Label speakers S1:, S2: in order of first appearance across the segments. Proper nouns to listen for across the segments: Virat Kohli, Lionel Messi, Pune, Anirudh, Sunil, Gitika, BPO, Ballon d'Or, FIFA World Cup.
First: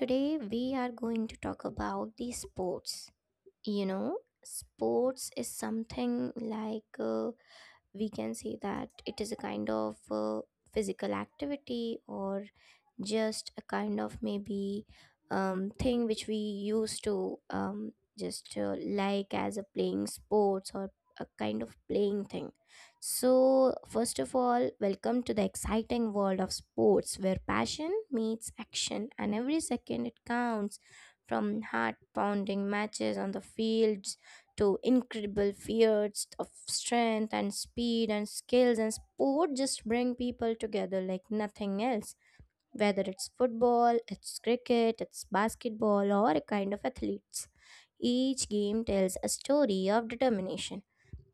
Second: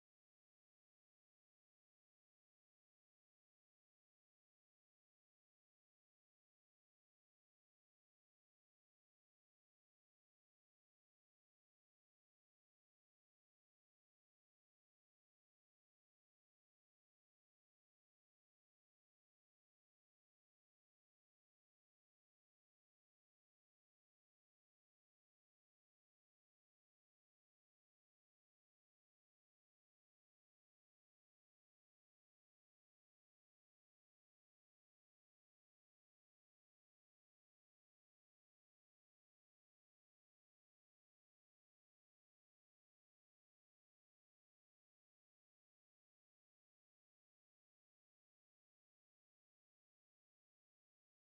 S1: today we are going to talk about the sports. You know, sports is something like we can say that it is a kind of physical activity or just a kind of maybe thing which we used to just like as a playing sports or a kind of playing thing. So, first of all, welcome to the exciting world of sports where passion meets action and every second it counts, from heart pounding matches on the fields to incredible feats of strength and speed and skills, and sport just bring people together like nothing else. Whether it's football, it's cricket, it's basketball, or a kind of athletes, each game tells a story of determination,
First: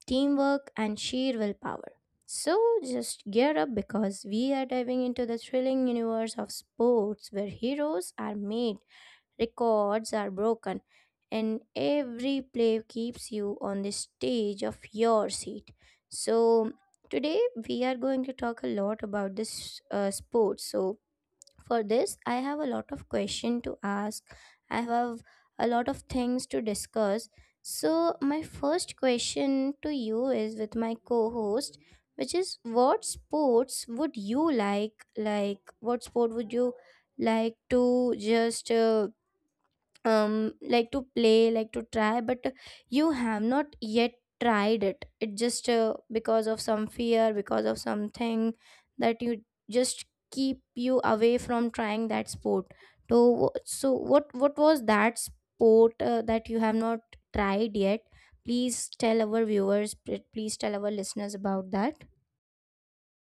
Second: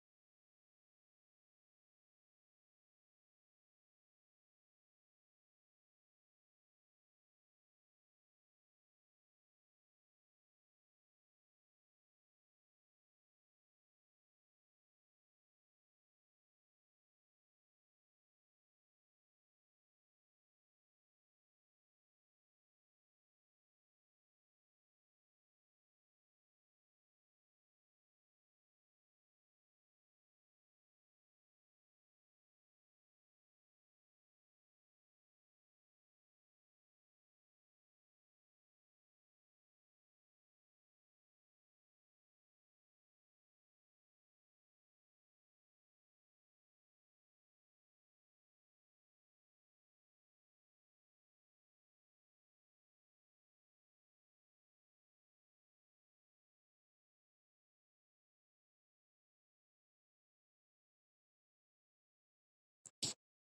S1: teamwork and sheer willpower. So just gear up because we are diving into the thrilling universe of sports where heroes are made, records are broken, and every play keeps you on the stage of your seat. So, today we are going to talk a lot about this sport. So, for this, I have a lot of question to ask. I have a lot of things to discuss. So, my first question to you is with my co host, which is, what sports would you like? Like, what sport would you like to just like to play, like to try, but you have not yet tried it, it just because of some fear, because of something that you just keep you away from trying that sport? So what was that sport that you have not tried yet? Please tell our viewers, please tell our listeners about that.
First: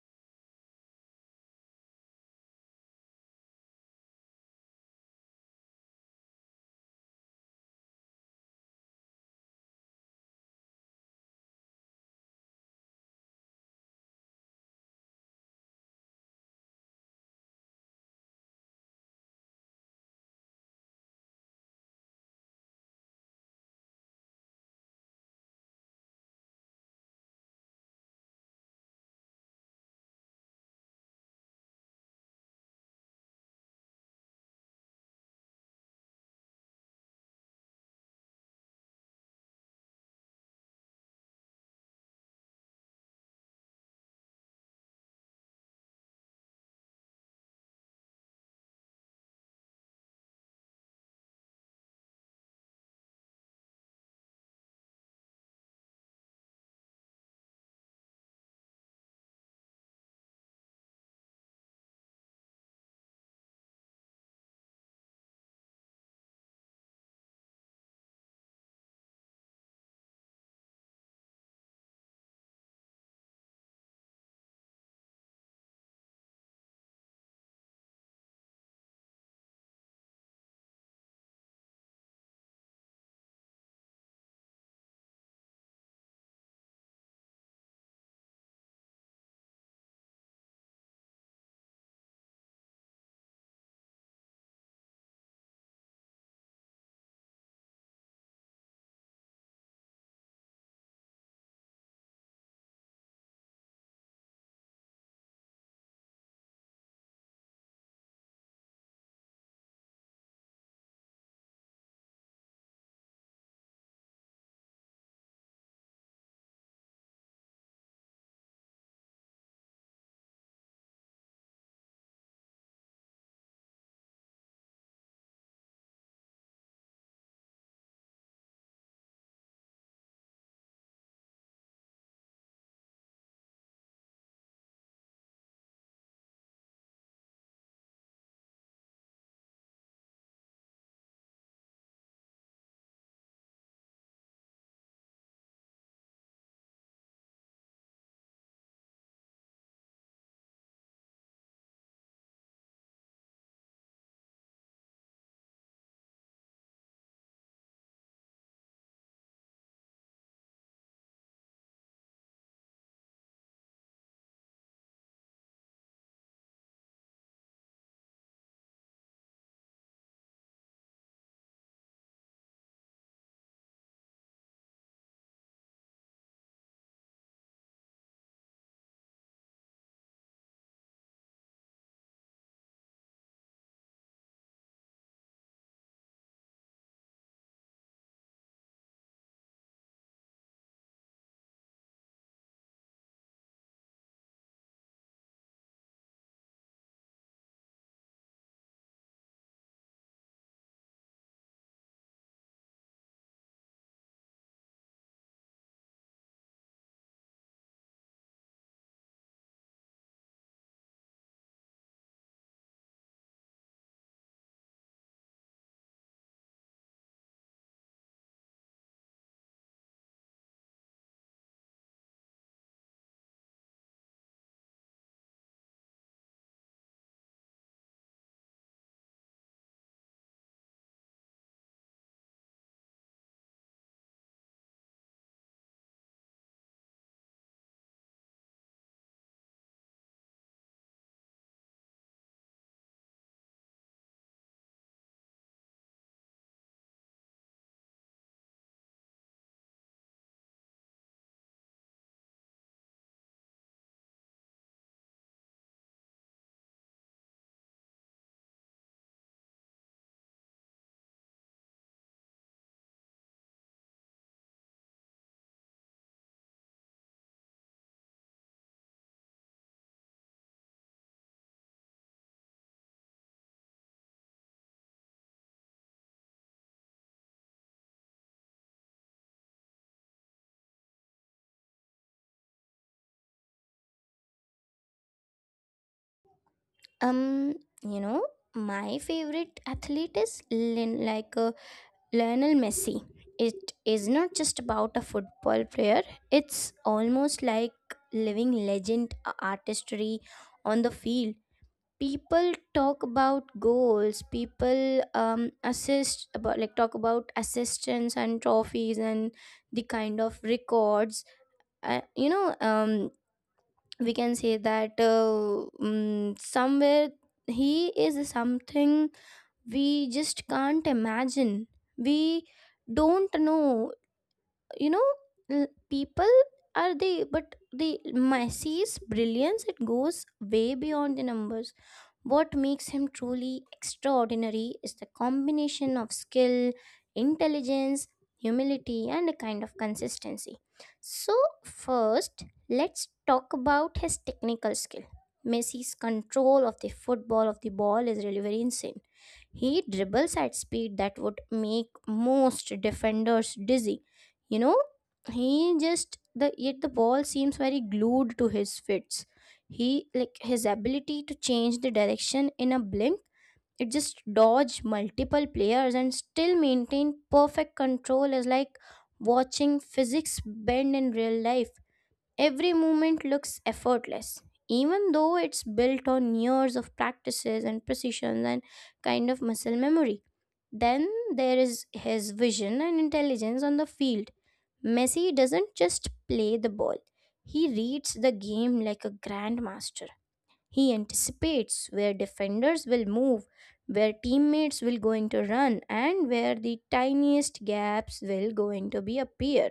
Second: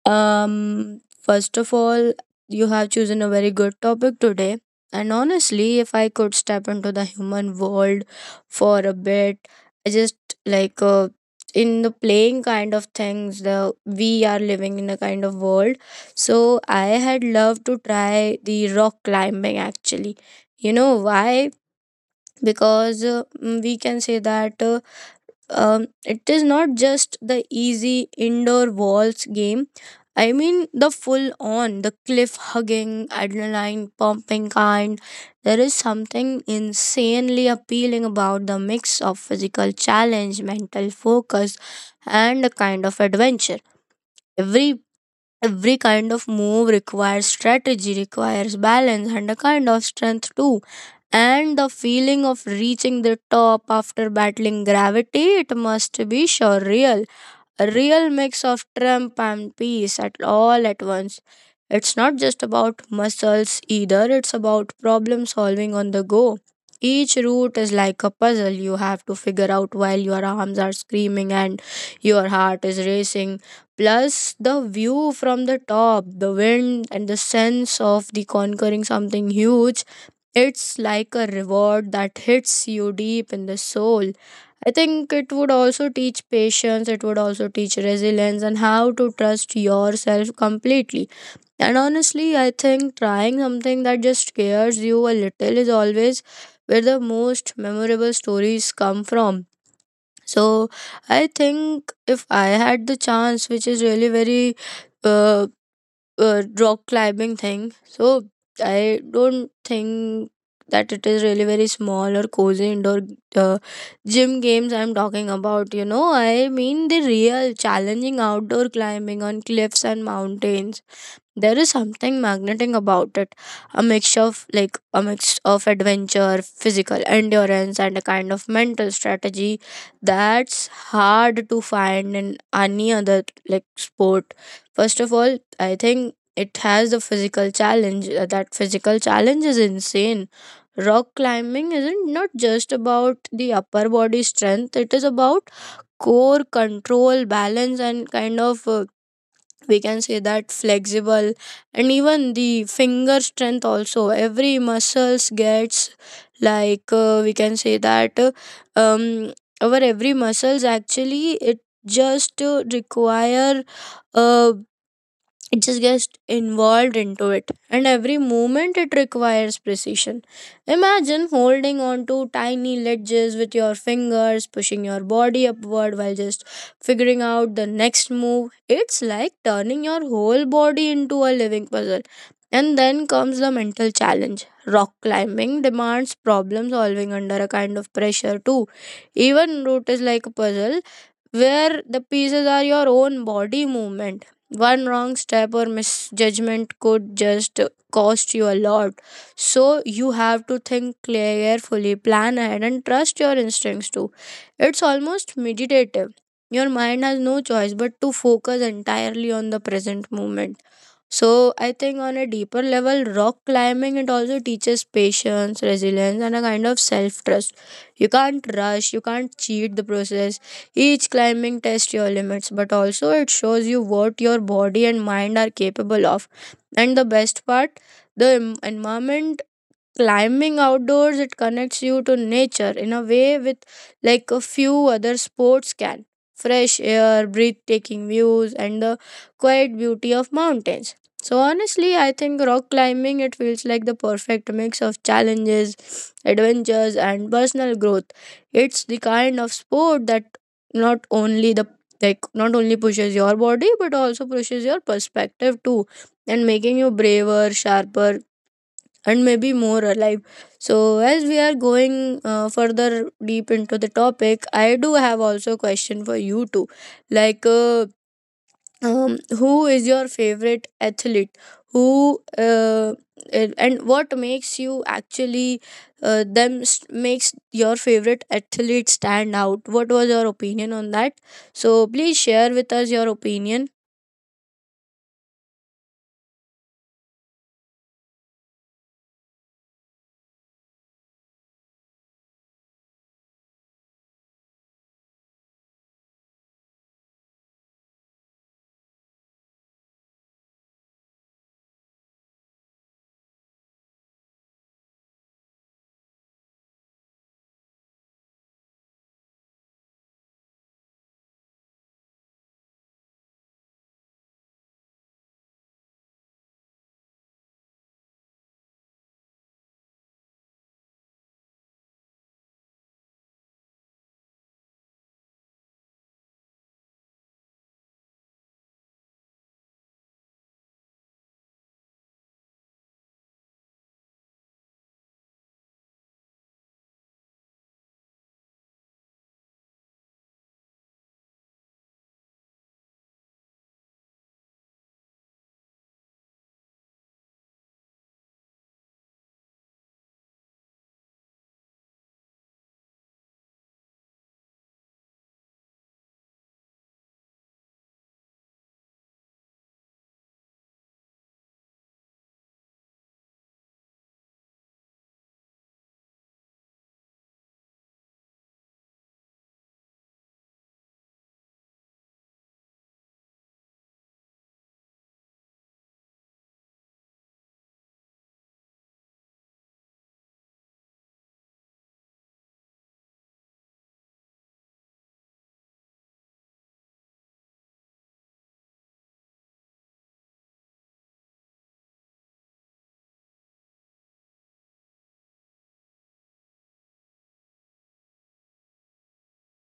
S2: First of all, you have chosen a very good topic today. And honestly, if I could step into the human world for a bit, I just like uh, in the playing kind of things, the we are living in a kind of world. So I had loved to try the rock climbing actually. You know why? Because we can say that. It is not just the easy indoor walls game. I mean the full on, the cliff hugging, adrenaline pumping kind. There is something insanely appealing about the mix of physical challenge, mental focus, and a kind of adventure. Every every kind of move requires strategy, requires balance, and a kind of strength too and the feeling of reaching the top after battling gravity, it must be surreal. A real mix of triumph and peace at all at once. It's not just about muscles either, it's about problem solving on the go. Each route is like a puzzle you have to figure out while your arms are screaming and your heart is racing. Plus, the view from the top, the wind, and the sense of the conquering something huge it's like a reward that hits you deep in the soul. I think it would also teach patience, it would also teach resilience and how to trust yourself completely. And honestly, I think trying something that just scares you a little is always where the most memorable stories come from. So, I think if I had the chance, which is really very uh, rock climbing thing. So I don't think that it is really very small or cozy indoor uh, gym games I'm talking about. You know, I mean the real challenging outdoor climbing on cliffs and mountains there is something magnetic about it a mix of adventure physical endurance and a kind of mental strategy that's hard to find in any other like sport. First of all, I think it has the physical challenge, that physical challenge is insane. Rock climbing isn't not just about the upper body strength, it is about core control, balance, and kind of we can say that flexible, and even the finger strength also. Every muscles gets like we can say that um our every muscles actually, it just require uh, it just gets involved into it, and every movement it requires precision. Imagine holding on to tiny ledges with your fingers pushing your body upward while just figuring out the next move. It's like turning your whole body into a living puzzle. And then comes the mental challenge. Rock climbing demands problem solving under a kind of pressure too. Even route is like a puzzle where the pieces are your own body movement. One wrong step or misjudgment could just cost you a lot. So you have to think carefully, plan ahead, and trust your instincts too. It's almost meditative. Your mind has no choice but to focus entirely on the present moment. So I think on a deeper level, rock climbing it also teaches patience, resilience, and a kind of self-trust. You can't rush, you can't cheat the process. Each climbing tests your limits, but also it shows you what your body and mind are capable of. And the best part, the environment, climbing outdoors it connects you to nature in a way with like a few other sports can. Fresh air, breathtaking views, and the quiet beauty of mountains. So honestly, I think rock climbing it feels like the perfect mix of challenges, adventures, and personal growth. It's the kind of sport that not only the not only pushes your body but also pushes your perspective too, and making you braver, sharper, and maybe more alive. So, as we are going further deep into the topic, I do have also a question for you too. Like, uh, who is your favorite athlete? Who and what makes you actually makes your favorite athlete stand out? What was your opinion on that? So, please share with us your opinion.
S1: um you know, my favorite athlete is Lin, like Lionel Messi. It is not just about a football player, it's almost like living legend artistry on the field. People talk about goals, people assist about, like, talk about assistants and trophies and the kind of records. You know, we can say that somewhere he is something we just can't imagine, we don't know, you know, people are they, but the Messi's brilliance, it goes way beyond the numbers. What makes him truly extraordinary is the combination of skill, intelligence, humility, and a kind of consistency. So, first, let's talk about his technical skill. Messi's control of the football, of the ball, is really very insane. He dribbles at speed that would make most defenders dizzy. You know, he just the yet the ball seems very glued to his fits. He like his ability to change the direction in a blink. It just dodge multiple players and still maintain perfect control is like watching physics bend in real life. Every movement looks effortless, even though it's built on years of practices and precision and kind of muscle memory. Then there is his vision and intelligence on the field. Messi doesn't just play the ball, he reads the game like a grandmaster. He anticipates where defenders will move, where teammates will going to run, and where the tiniest gaps will going to be appear.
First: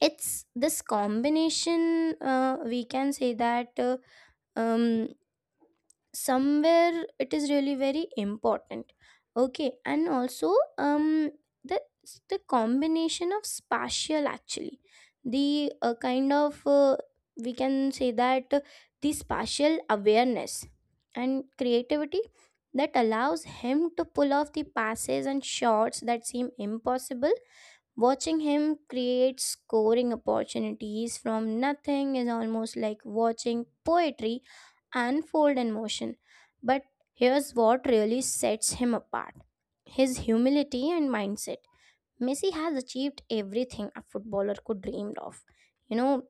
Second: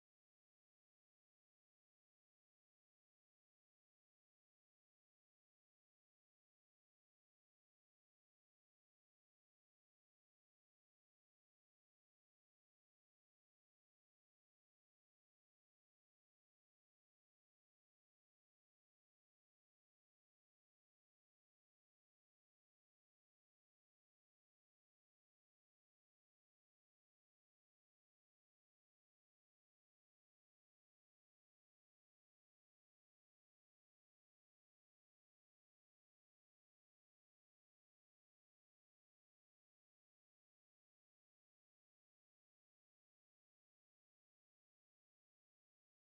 S1: It's this combination, we can say that um, somewhere it is really very important. Okay, and also, um the the combination of spatial, actually, the kind of we can say that, the spatial awareness and creativity that allows him to pull off the passes and shots that seem impossible. Watching him create scoring opportunities from nothing is almost like watching poetry unfold in motion. But here's what really sets him apart, his humility and mindset. Messi has achieved everything a footballer could dream of, you know,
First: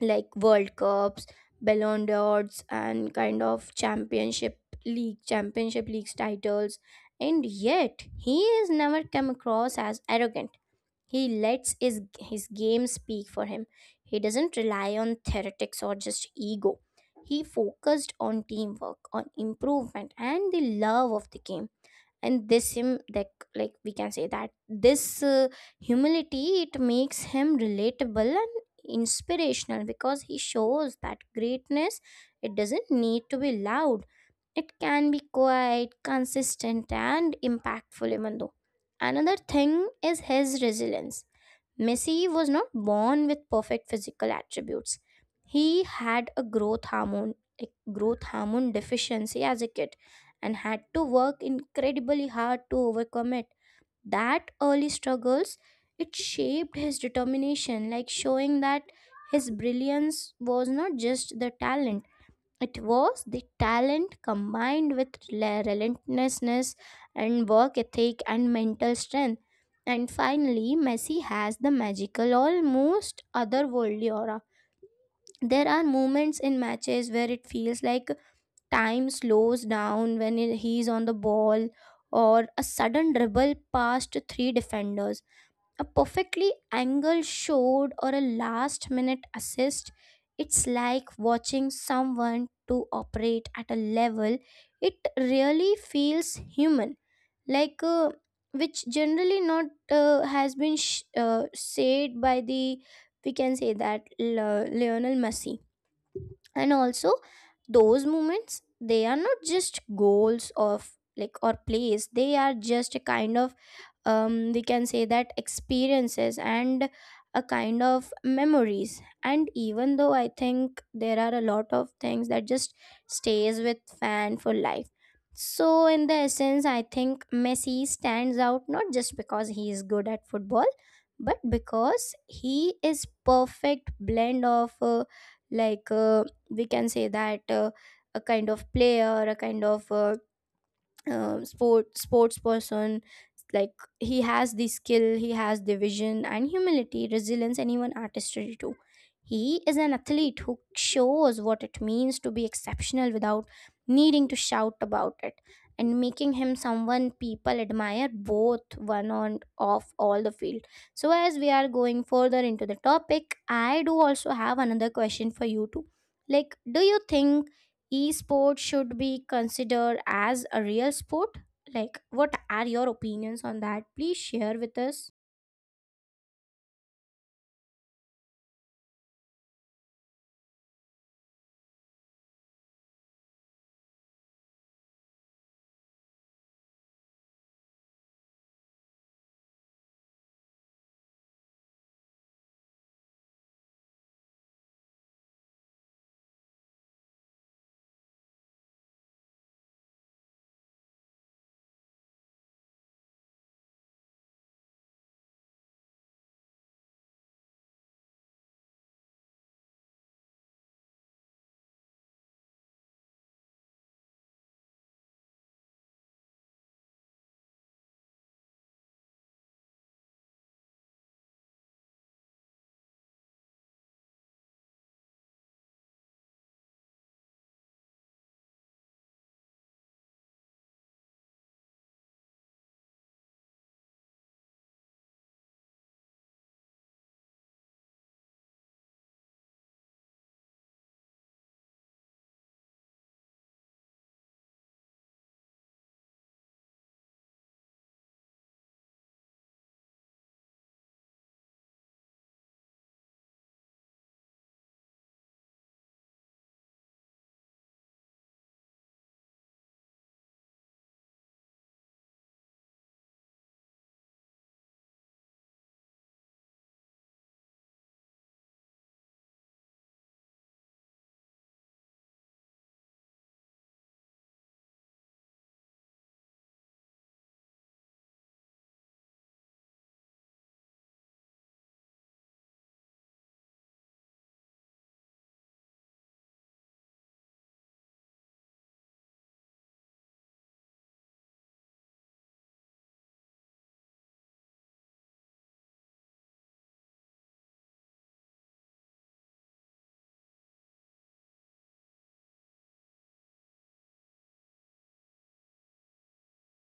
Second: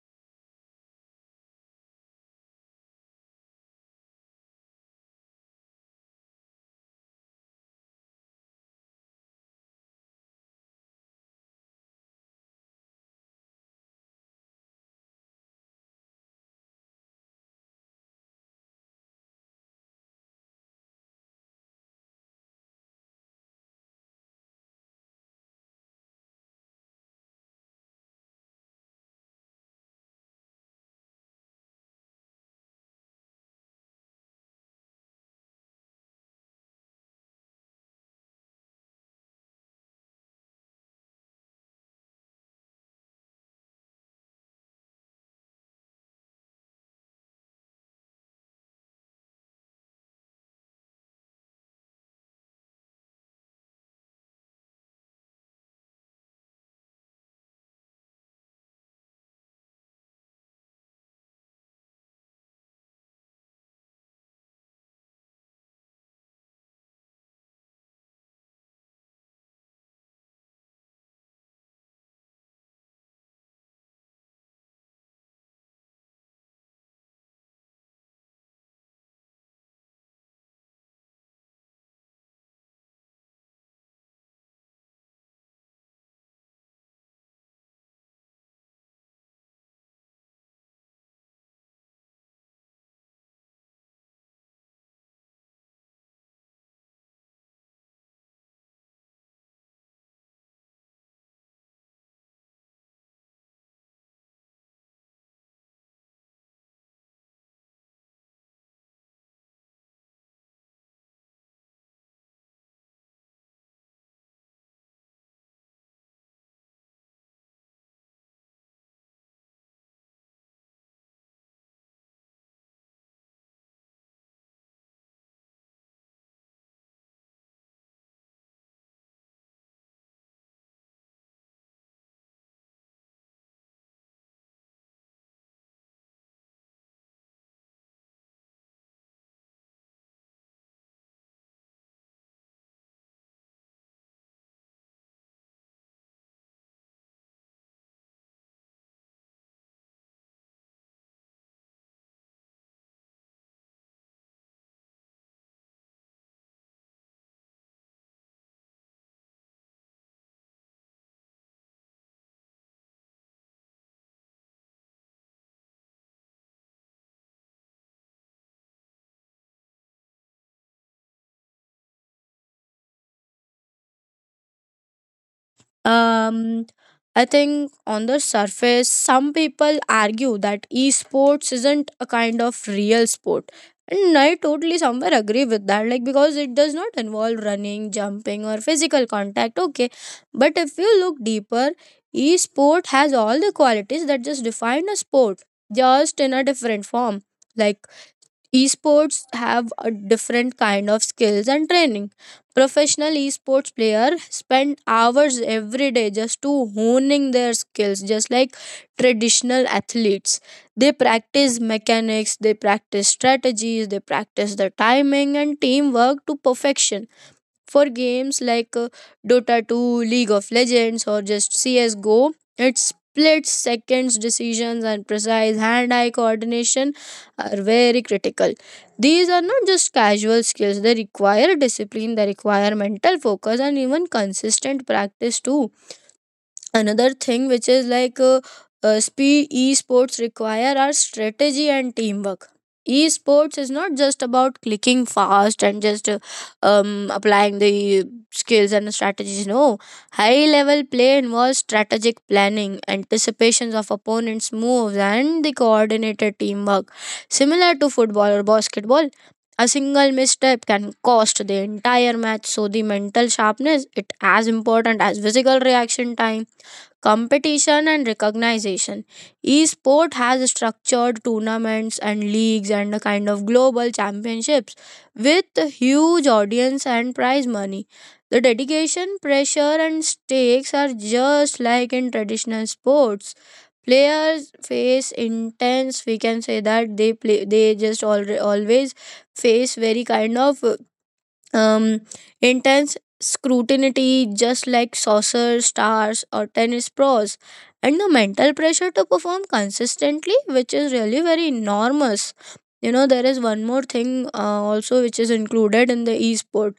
S1: like World Cups, Ballon d'Ors, and kind of championship league, championship leagues titles. And yet, he has never come across as arrogant. He lets his game speak for him. He doesn't rely on theoretics or just ego. He focused on teamwork, on improvement, and the love of the game. And this him, like, we can say that this humility, it makes him relatable and inspirational because he shows that greatness, it doesn't need to be loud. It can be quiet, consistent, and impactful even though. Another thing is his resilience. Messi was not born with perfect physical attributes. He had a growth hormone deficiency as a kid, and had to work incredibly hard to overcome it. That early struggles, it shaped his determination, like showing that his brilliance was not just the talent, it was the talent combined with relentlessness and work ethic and mental strength. And finally, Messi has the magical, almost otherworldly aura. There are moments in matches where it feels like time slows down when he's on the ball, or a sudden dribble past three defenders, a perfectly angled shot or a last minute assist, it's like watching someone to operate at a level it really feels human, like, which generally not has been said by the, we can say that, Lionel Messi. And also those moments, they are not just goals of, like, or plays, they are just a kind of, we can say that, experiences and a kind of memories. And even though, I think there are a lot of things that just stays with fan for life. So in the essence, I think Messi stands out not just because he is good at football, but because he is perfect blend of, like uh, we can say that, a kind of player, a kind of sports person. Like, he has the skill, he has the vision and humility, resilience and even artistry too. He is an athlete who shows what it means to be exceptional without needing to shout about it, and making him someone people admire both one and off all the field. So as we are going further into the topic, I do also have another question for you too. Like, do you think esports should be considered as a real sport? Like, what are your opinions on that? Please share with us.
S2: Um, I think on the surface, some people argue that esports isn't a kind of real sport. And I totally somewhere agree with that, like because it does not involve running, jumping, or physical contact. Okay. But if you look deeper, esport has all the qualities that just define a sport, just in a different form. Like esports have a different kind of skills and training. Professional esports players spend hours every day just to honing their skills just like traditional athletes. They practice mechanics, they practice strategies, they practice the timing and teamwork to perfection for games like Dota 2, League of Legends, or just CSGO, its split seconds decisions and precise hand eye coordination are very critical. These are not just casual skills, they require discipline, they require mental focus, and even consistent practice too. Another thing which is esports require our strategy and teamwork. Esports is not just about clicking fast and just applying the skills and strategies. No, high level play involves strategic planning, anticipations of opponents moves, and the coordinated teamwork similar to football or basketball. A single misstep can cost the entire match, so the mental sharpness it as important as physical reaction time. Competition and recognition. Esport has structured tournaments and leagues and a kind of global championships with huge audience and prize money. The dedication, pressure, and stakes are just like in traditional sports. Players face intense, we can say that they play, they just always face very kind of um intense scrutiny just like saucer stars or tennis pros, and the mental pressure to perform consistently which is really very enormous. You know, there is one more thing also which is included in the esport.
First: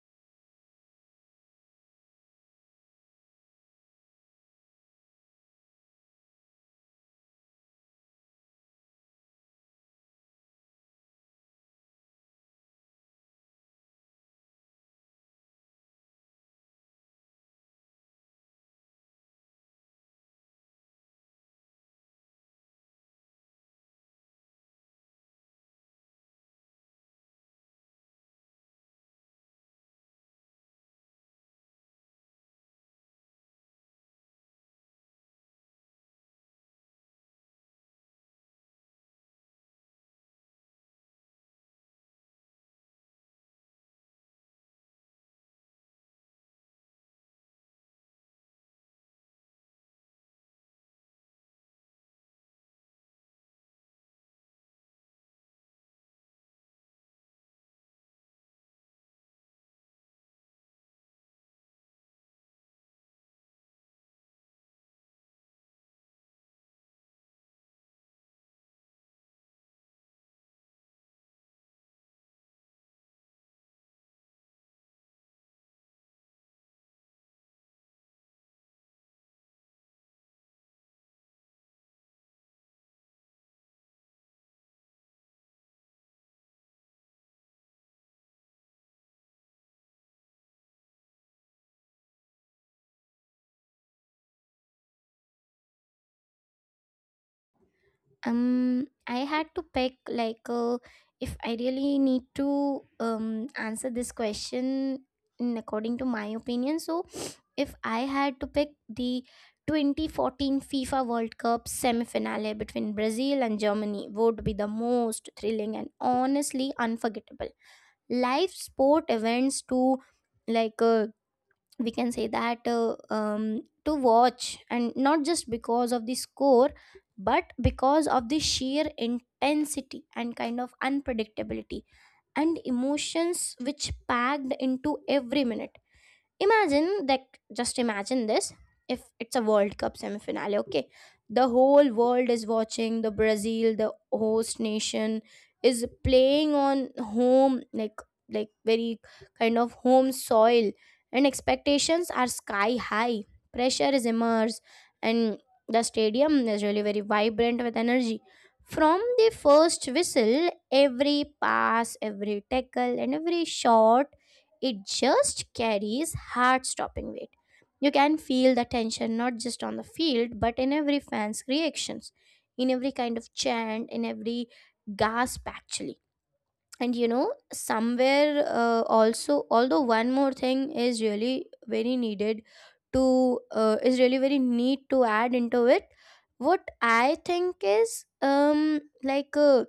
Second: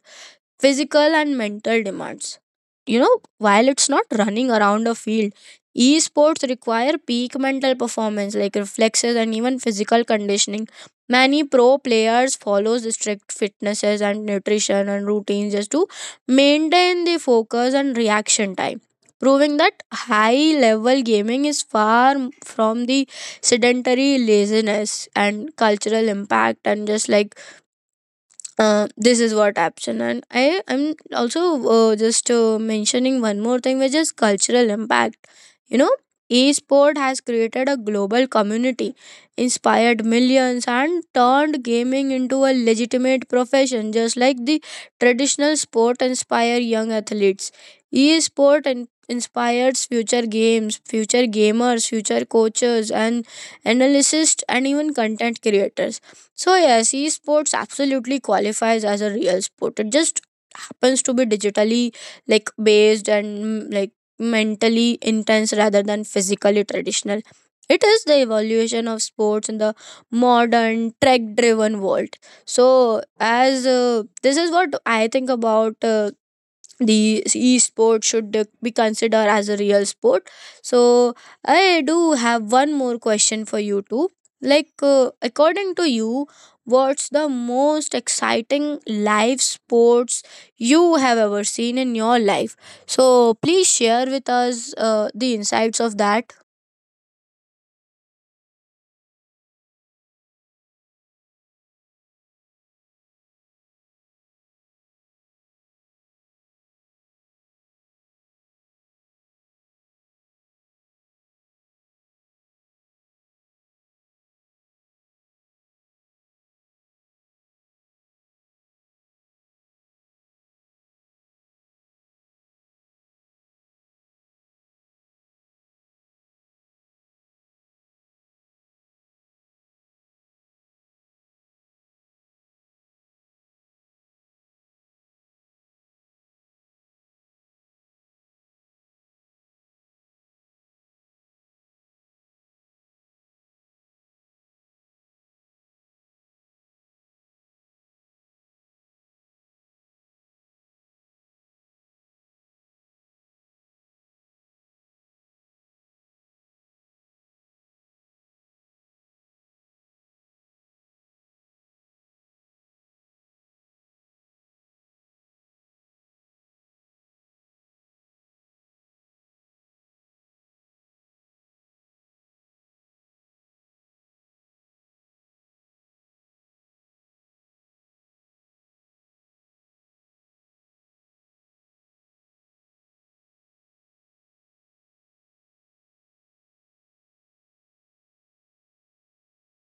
S2: Physical and mental demands. You know, while it's not running around a field, esports require peak mental performance like reflexes and even physical conditioning. Many pro players follow strict fitnesses and nutrition and routines just to maintain the focus and reaction time, proving that high level gaming is far from the sedentary laziness and cultural impact and just this is what option, and I am also just mentioning one more thing which is cultural impact. You know, esport has created a global community, inspired millions, and turned gaming into a legitimate profession. Just like the traditional sport inspire young athletes, esport inspires future games, future gamers, future coaches and analysts and even content creators. So yes, esports absolutely qualifies as a real sport. It just happens to be digitally like based and mentally intense rather than physically traditional. It is the evolution of sports in the modern tech driven world. So as this is what I think about the e-sport should be considered as a real sport. So I do have one more question for you too. According to you, what's the most exciting live sports you have ever seen in your life? So please share with us the insights of that.
S1: I had to pick, like, if I really need to answer this question, in according to my opinion. So if I had to pick, the 2014 FIFA World Cup semi-finale between Brazil and Germany would be the most thrilling and honestly unforgettable live sport events to, like, we can say that, to watch, and not just because of the score, but because of the sheer intensity and kind of unpredictability and emotions which packed into every minute. Imagine that, just imagine this, if it's a World Cup semifinale, okay? The whole world is watching, the Brazil, the host nation, is playing on home, like very kind of home soil, and expectations are sky high. Pressure is immense, and the stadium is really very vibrant with energy. From the first whistle, every pass, every tackle, and every shot, it just carries heart stopping weight. You can feel the tension not just on the field, but in every fan's reactions, in every kind of chant, in every gasp, actually. And you know, somewhere, also, although one more thing is really very needed to, is really very need to add into it. What I think is,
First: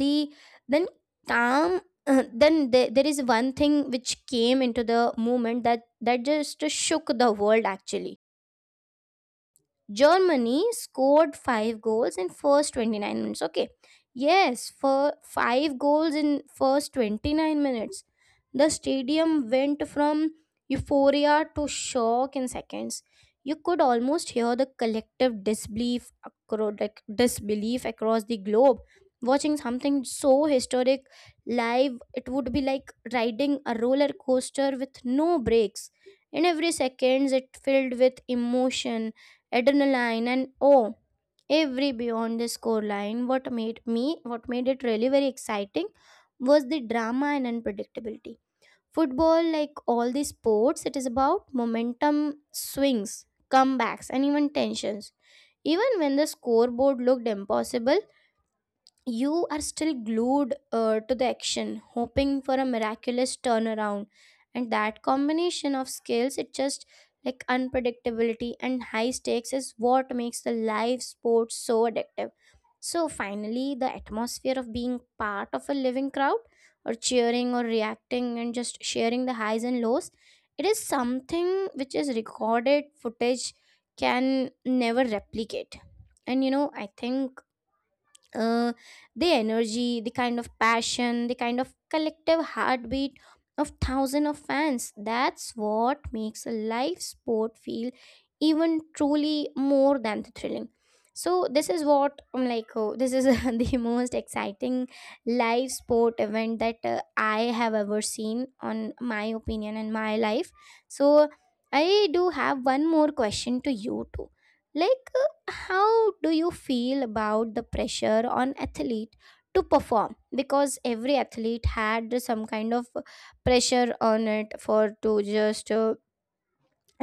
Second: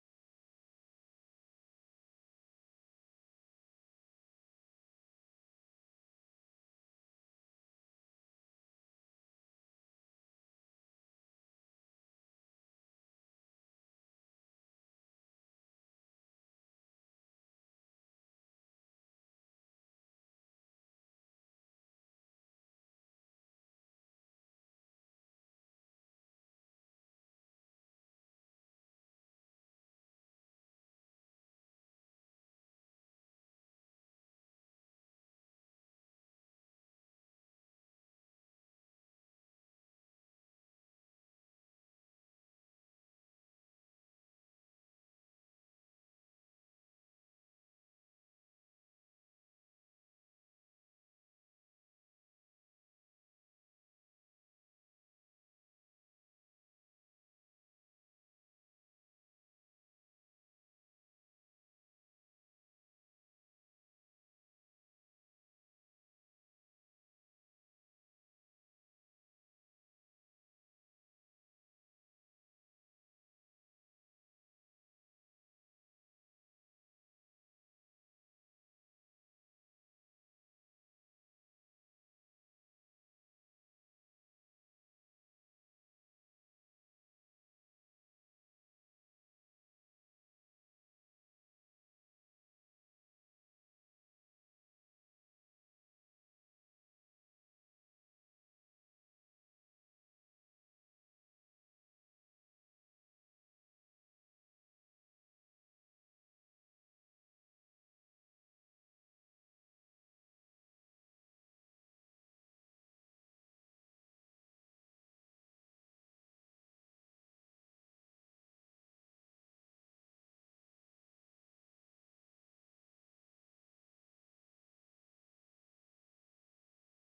S1: the then calm then there is one thing which came into the movement that just shook the world, actually. Germany scored five goals in first 29 minutes. Okay. Yes, for five goals in first 29 minutes. The stadium went from euphoria to shock in seconds. You could almost hear the collective disbelief like, disbelief across the globe. Watching something so historic live, it would be like riding a roller coaster with no brakes. In every seconds, it filled with emotion, adrenaline and oh, every beyond the score line, what made me, what made it really very exciting was the drama and unpredictability. Football, like all the sports, it is about momentum, swings, comebacks and even tensions. Even when the scoreboard looked impossible, you are still glued to the action, hoping for a miraculous turnaround. And that combination of skills, it just like unpredictability and high stakes is what makes the live sport so addictive. So finally, the atmosphere of being part of a living crowd, or cheering or reacting and just sharing the highs and lows, it is something which is recorded footage can never replicate. And you know, I think, uh, the energy, the kind of passion, the kind of collective heartbeat of thousands of fans. That's what makes a live sport feel even truly more than the thrilling. So this is what I'm like. Oh, this is the most exciting live sport event that I have ever seen, on my opinion and my life. So I do have one more question to you too. Like, how do you feel about the pressure on athlete to perform? Because every athlete had some kind of pressure on it for to just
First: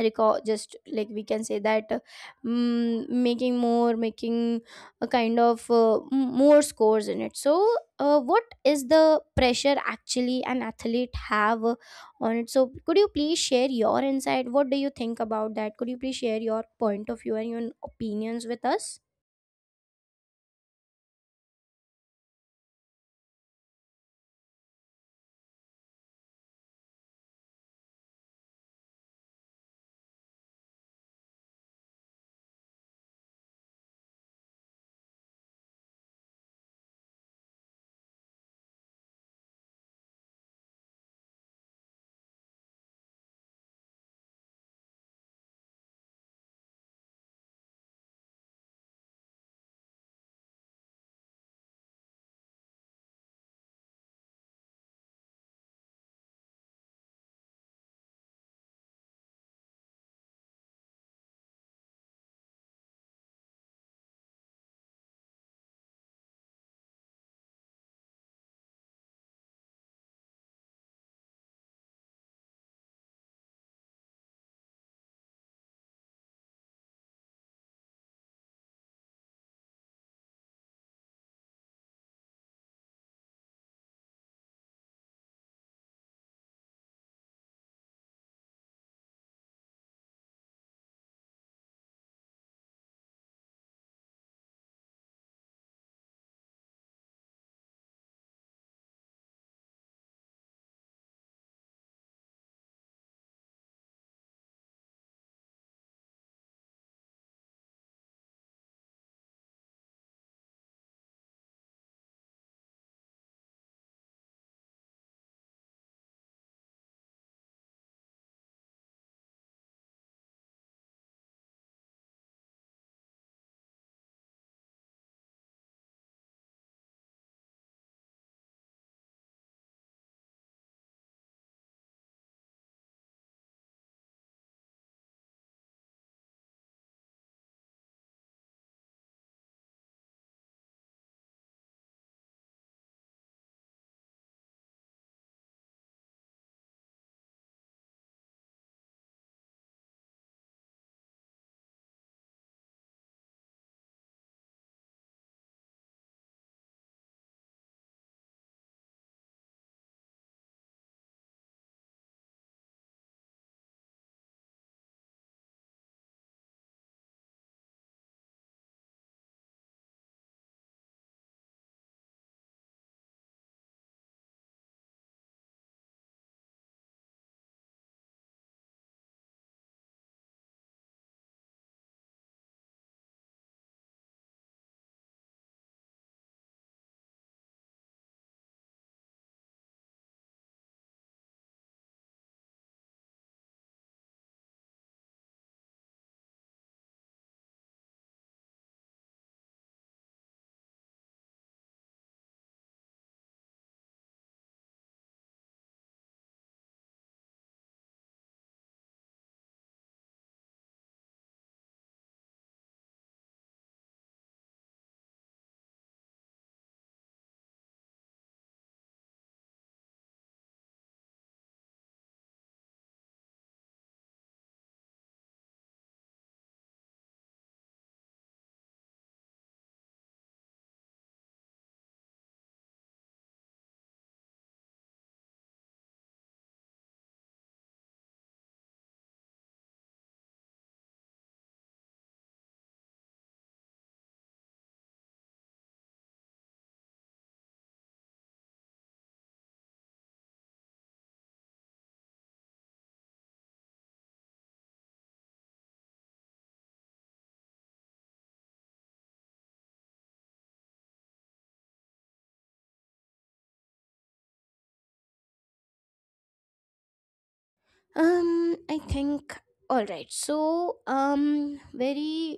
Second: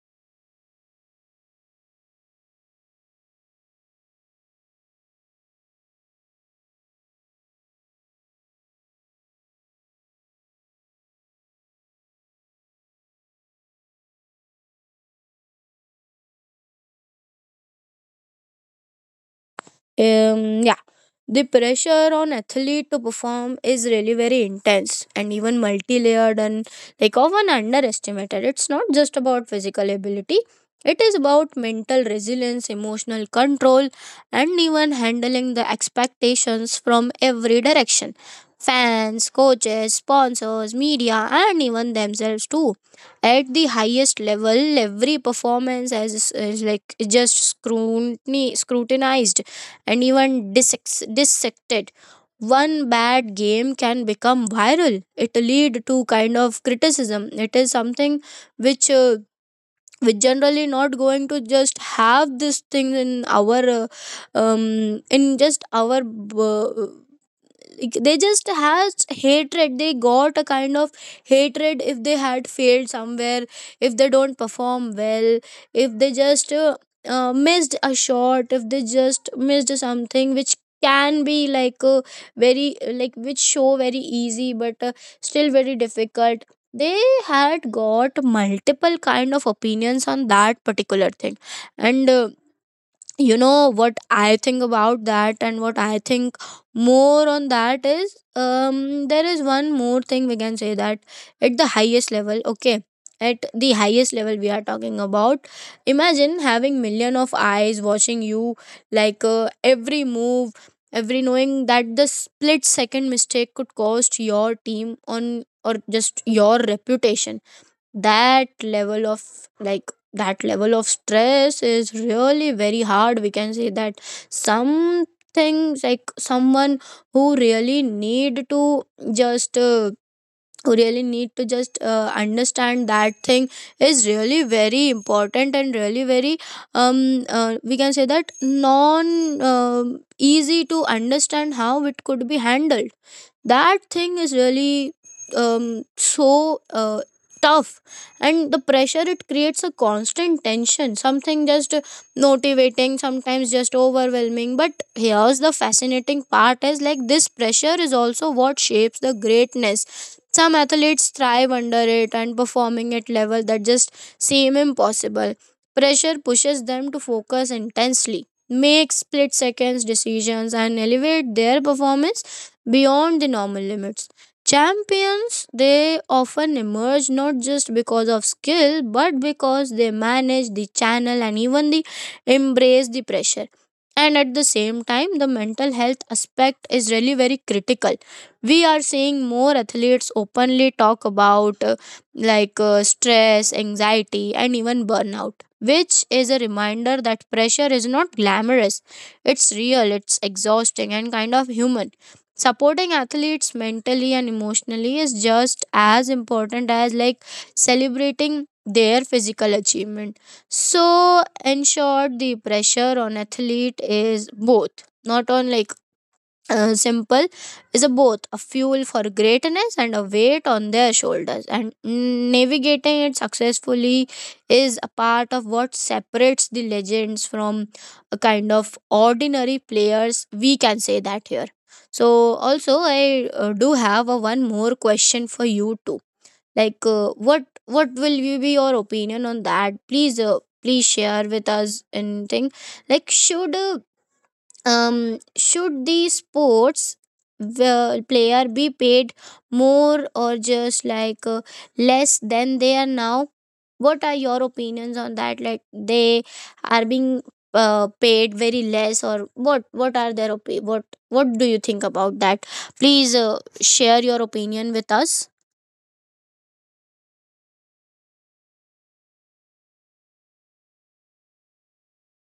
S1: recall just like we can say that making a kind of more scores in it. So what is the pressure actually an athlete have on it? So could you please share your insight? What do you think about that? Could you please share your point of view and your opinions with us?
S2: Yeah. The pressure on athlete to perform is really very intense and even multi-layered and like often underestimated. It's not just about physical ability. It is about mental resilience, emotional control, and even handling the expectations from every direction. Fans, coaches, sponsors, media, and even themselves too. At the highest level, every performance is like just scrutinized and even dissected. One bad game can become viral. It lead to kind of criticism. It is something which we generally not going to just have this thing in our in just our uh, like, they just has hatred. They got a kind of hatred if they had failed somewhere, if they don't perform well, if they just missed a shot, if they just missed something which can be like a very, like, which show very easy, but still very difficult. They had got multiple kind of opinions on that particular thing. And you know what I think about that. And what I think more on that is, there is one more thing we can say that at the highest level. Okay, at the highest level we are talking about, imagine having million of eyes watching you, like, every move, every knowing that the split second mistake could cost your team on or just your reputation. That level of, like, that level of stress is really very hard, we can say that. Some things, like someone who really need to just uh, just understand that thing is really very important, and really very we can say that non easy to understand how it could be handled. That thing is really so tough. And the pressure, it creates a constant tension, something just motivating, sometimes just overwhelming. But here's the fascinating part is, like, this pressure is also what shapes the greatness. Some athletes thrive under it and performing at level that just seem impossible. Pressure pushes them to focus intensely, make split seconds decisions, and elevate their performance beyond the normal limits. Champions, they often emerge not just because of skill, but because they manage the channel and even the embrace the pressure. And at the same time, the mental health aspect is really very critical. We are seeing more athletes openly talk about like stress, anxiety, and even burnout, which is a reminder that pressure is not glamorous. It's real, it's exhausting, and kind of human. Supporting athletes mentally and emotionally is just as important as, like, celebrating their physical achievement. So in short, the pressure on athlete is both, not on like simple, is a both a fuel for greatness and a weight on their shoulders, and navigating it successfully is a part of what separates the legends from a kind of ordinary players, we can say that here. So also, I do have a one more question for you too, like, what will you be your opinion on that? Please share with us anything, like, should the sports player be paid more or just, like, less than they are now? What are your opinions on that? Like, they are being paid very less, or what? What do you think about that? Please share your opinion with us.
S1: I think. All right, so very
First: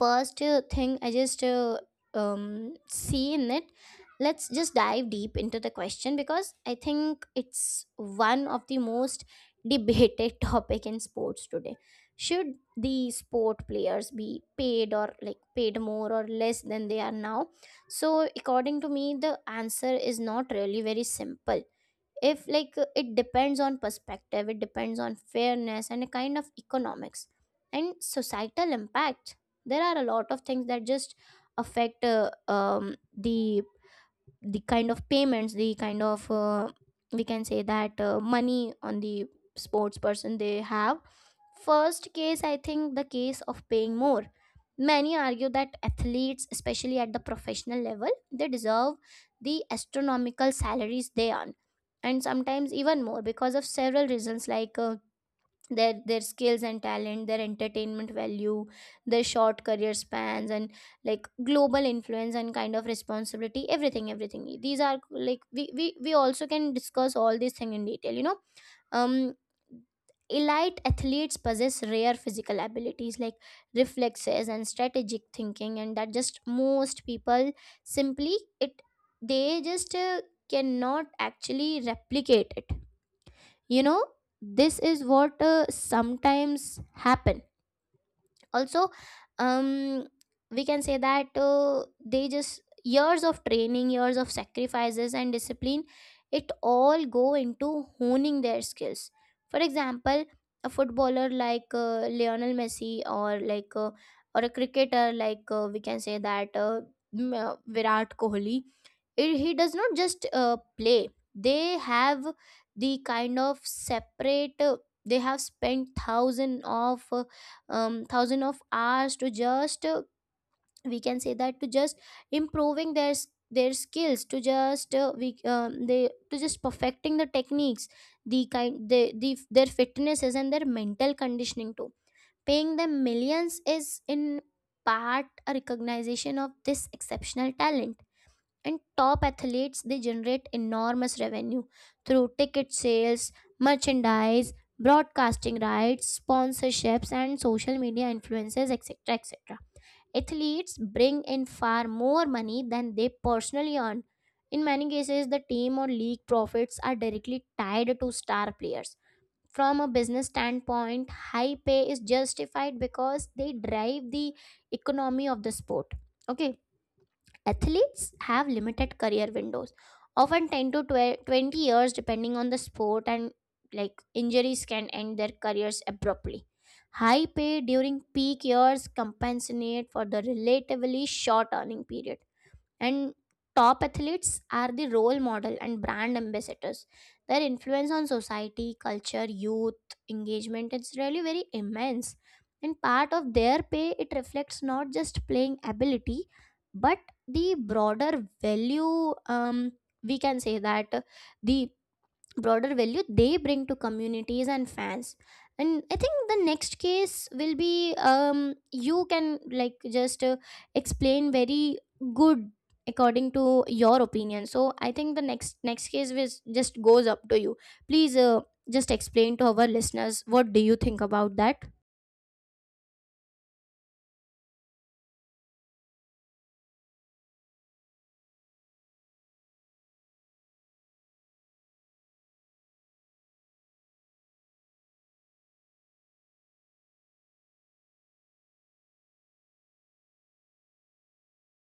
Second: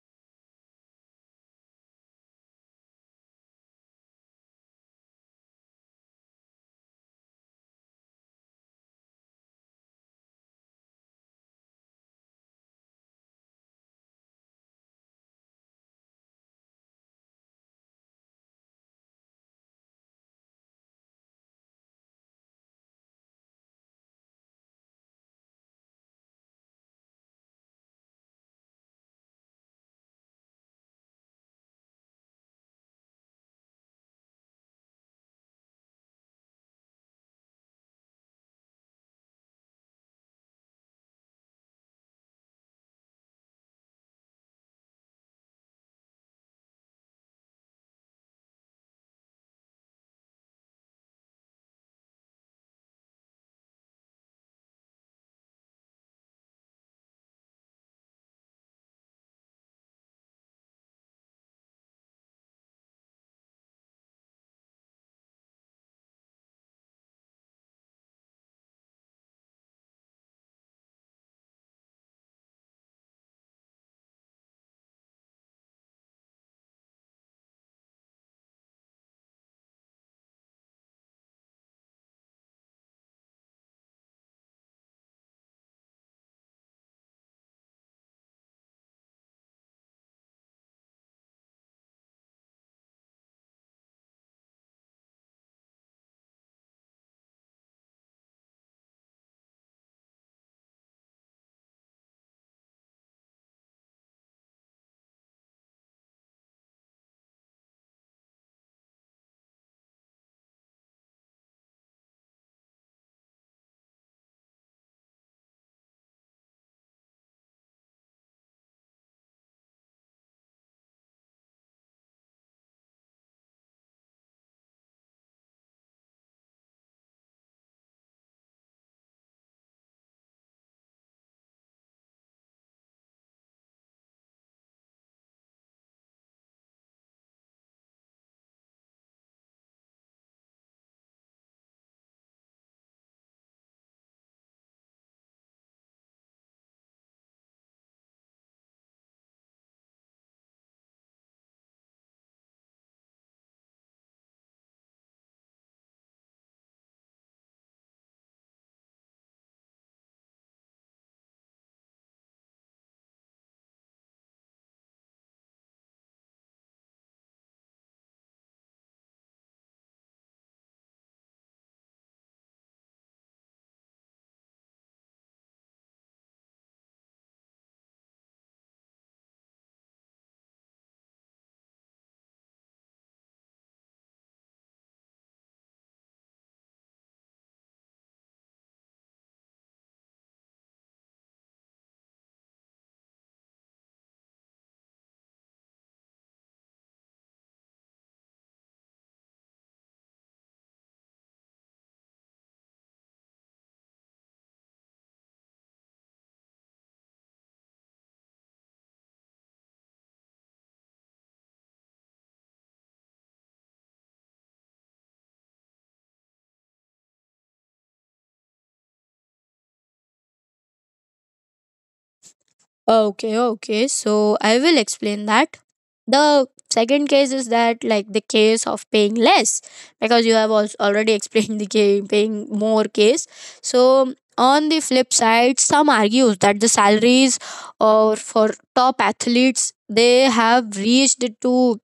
S1: first thing I just see in it. Let's just dive deep into the question, because I think it's one of the most debated topic in sports today. Should the sport players be paid, or like paid more or less than they are now? So according to me, the answer is not really very simple. If like it depends on perspective, it depends on fairness and a kind of economics and societal impact. There are a lot of things that just affect the kind of payments, the kind of we can say that money on the sports person they have. First case, I think the case of paying more. Many argue that athletes, especially at the professional level, they deserve the astronomical salaries they earn, and sometimes even more, because of several reasons like their skills and talent, their entertainment value, their short career spans, and like global influence and kind of responsibility. Everything, everything, these are like we also can discuss all these thing in detail. um Elite athletes possess rare physical abilities like reflexes and strategic thinking, and that just most people simply it they just cannot actually replicate it you know this is what sometimes happen also. um we can say that they just years of training, years of sacrifices and discipline, it all go into honing their skills. For example, a footballer like Lionel Messi, or like or a cricketer like we can say that Virat Kohli, he does not just play. They have the kind of separate they have spent thousands of thousand of hours to just we can say that to just improving their skills, to just we they to just perfecting the techniques, their fitnesses and their mental conditioning too. Paying them millions is in part a recognition of this exceptional talent. And top athletes, they generate enormous revenue through ticket sales, merchandise, broadcasting rights, sponsorships and social media influences, etc, etc. Athletes bring in far more money than they personally earn. In many cases, the team or league profits are directly tied to star players. From a business standpoint, high pay is justified because they drive the economy of the sport. Okay. Athletes have limited career windows, often 10 to 12-20 years depending on the sport, and like injuries can end their careers abruptly. High pay during peak years compensate for the relatively short earning period. And top athletes are the role model and brand ambassadors. Their influence on society, culture, youth, engagement is really very immense. And part of their pay, it reflects not just playing ability, but the broader value. We can say that the broader value they bring to communities and fans. And I think the next case will be you can like just explain very good according to your opinion. So I think the next case is just goes up to you. Please just explain to our listeners what do you think about that.
S2: Okay, okay. So I will explain that. The second case is that, like, the case of paying less, because you have also already explained the paying more case. So on the flip side, some argues that the salaries or for top athletes they have reached to,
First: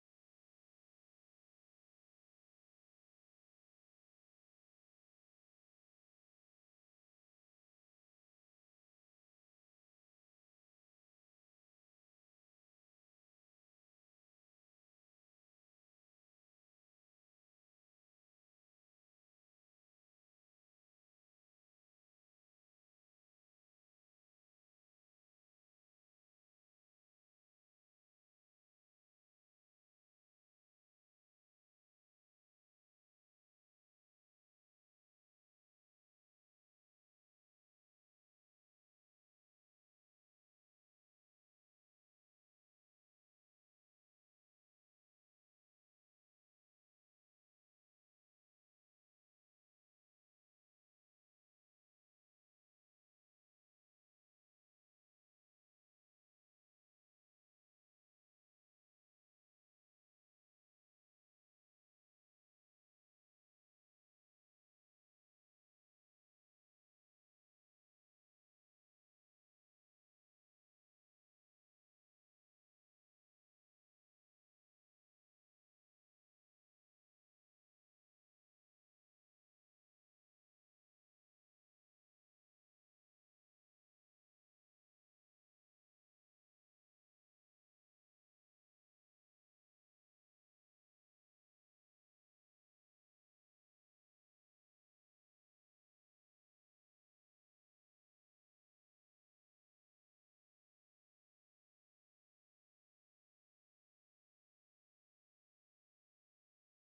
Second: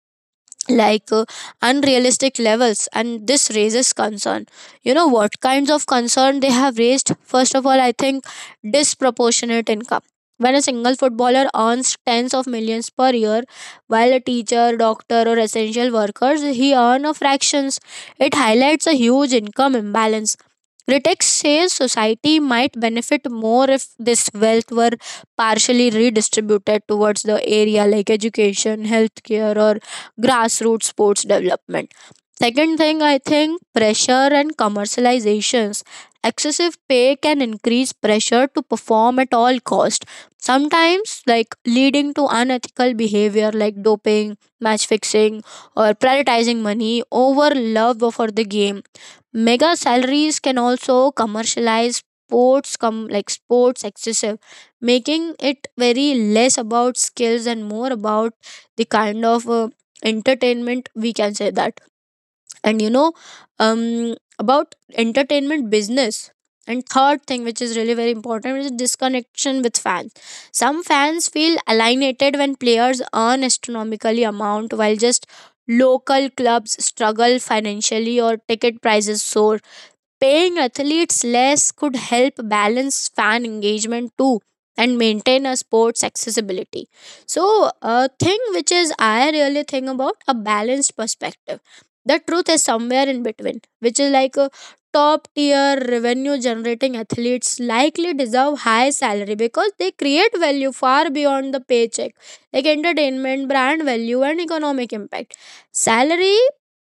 S2: like, unrealistic levels, and this raises concern. You know what kinds of concern they have raised? First of all, I think disproportionate income. When a single footballer earns tens of millions per year, while a teacher, doctor, or essential workers he earn a fractions, it highlights a huge income imbalance. Critics say society might benefit more if this wealth were partially redistributed towards the area like education, healthcare, or grassroots sports development. Second thing, I think pressure and commercializations. Excessive pay can increase pressure to perform at all cost. Sometimes, like, leading to unethical behavior like doping, match fixing, or prioritizing money over love for the game. Mega salaries can also commercialize sports like sports excessive, making it very less about skills and more about the kind of entertainment, we can say that. And, you know, about entertainment business. And third thing, which is really very important, is disconnection with fans. Some fans feel alienated when players earn astronomically amount, while just local clubs struggle financially or ticket prices soar. Paying athletes less could help balance fan engagement too and maintain a sport's accessibility. So, a thing which is I really think about a balanced perspective. The truth is somewhere in between, which is like a top tier revenue generating athletes likely deserve high salary because they create value far beyond the paycheck, like entertainment, brand value, and economic impact. Salary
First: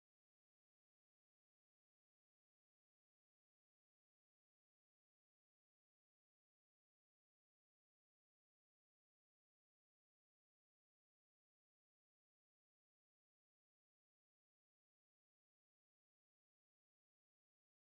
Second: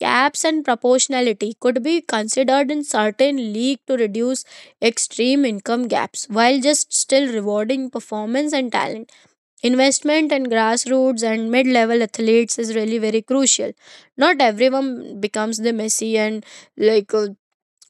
S2: caps and proportionality could be considered in certain leagues to reduce extreme income gaps while just still rewarding performance and talent. Investment in grassroots and mid level athletes is really very crucial. Not everyone becomes the Messi and, like,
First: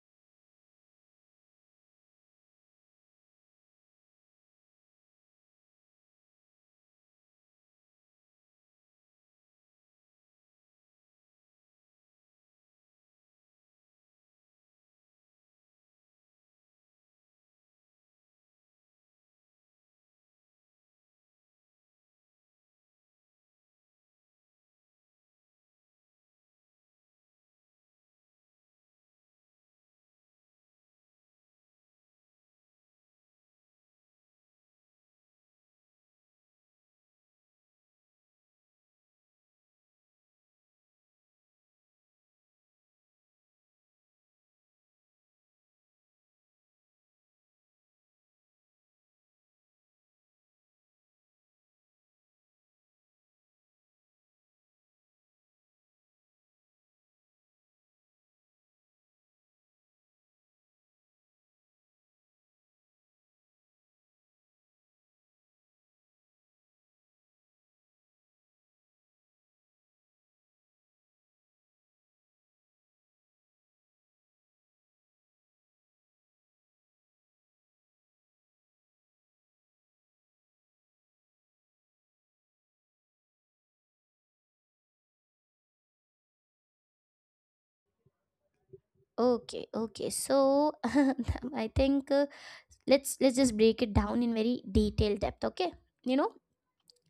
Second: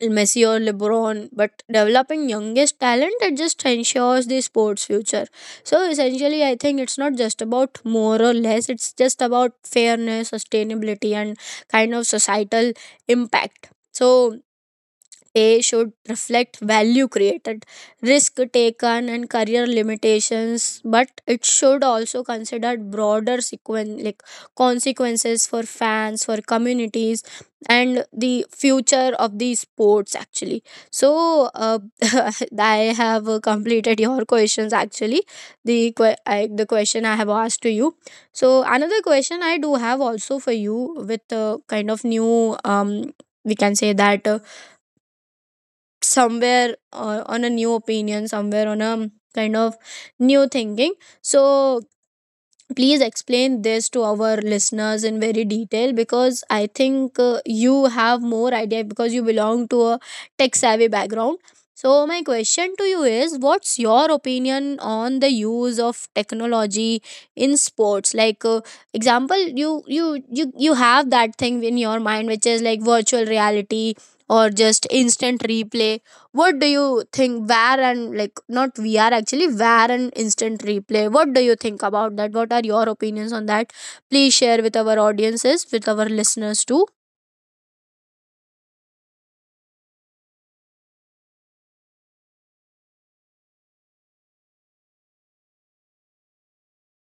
S2: Messi or LeBron, but developing youngest talent it just ensures the sport's future. So essentially, I think it's not just about more or less; it's just about fairness, sustainability, and kind of societal impact. So a should reflect value created, risk taken, and career limitations, but it should also consider broader like consequences for fans, for communities, and the future of the sports actually. So, I have completed your questions actually. The question I have asked to you. So, another question I do have also for you with kind of new we can say that. Somewhere on a new opinion, somewhere on a kind of new thinking. So please explain this to our listeners in very detail, because I think you have more idea because you belong to a tech savvy background. So my question to you is, what's your opinion on the use of technology in sports, like, example, you have that thing in your mind which is like virtual reality or just instant replay? What do you think where and, like, not VR actually, where and instant replay, what do you think about that? What are your opinions on that? Please share with our audiences, with our listeners too.
S1: Okay, okay, so I think let's just break it down in very detailed depth, okay? You know,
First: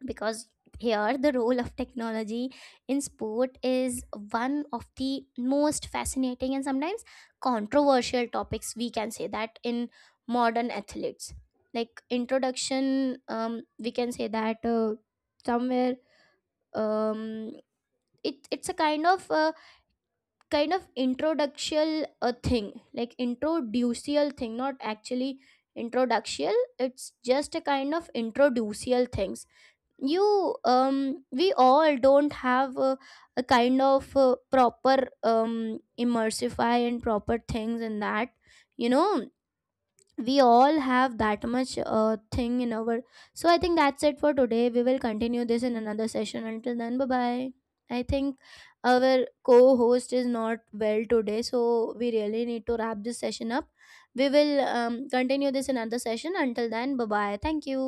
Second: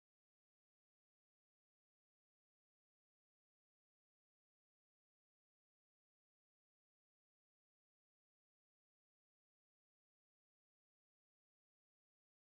S1: because here the role of technology in sport is one of the most fascinating and sometimes controversial topics, we can say that in modern athletes. Like introduction, we can say that somewhere, um, it's a kind of introductional thing, like introducial thing, not actually introductional, it's just a kind of introducial things. You we all don't have a kind of proper immersify and proper things in that you know we all have that much thing in our. So I think that's it for today. We will continue this in another session. Until then, bye bye. I think our co-host is not well today, so we really need to wrap this session up. We will continue this in another session. Until then, bye bye. Thank you.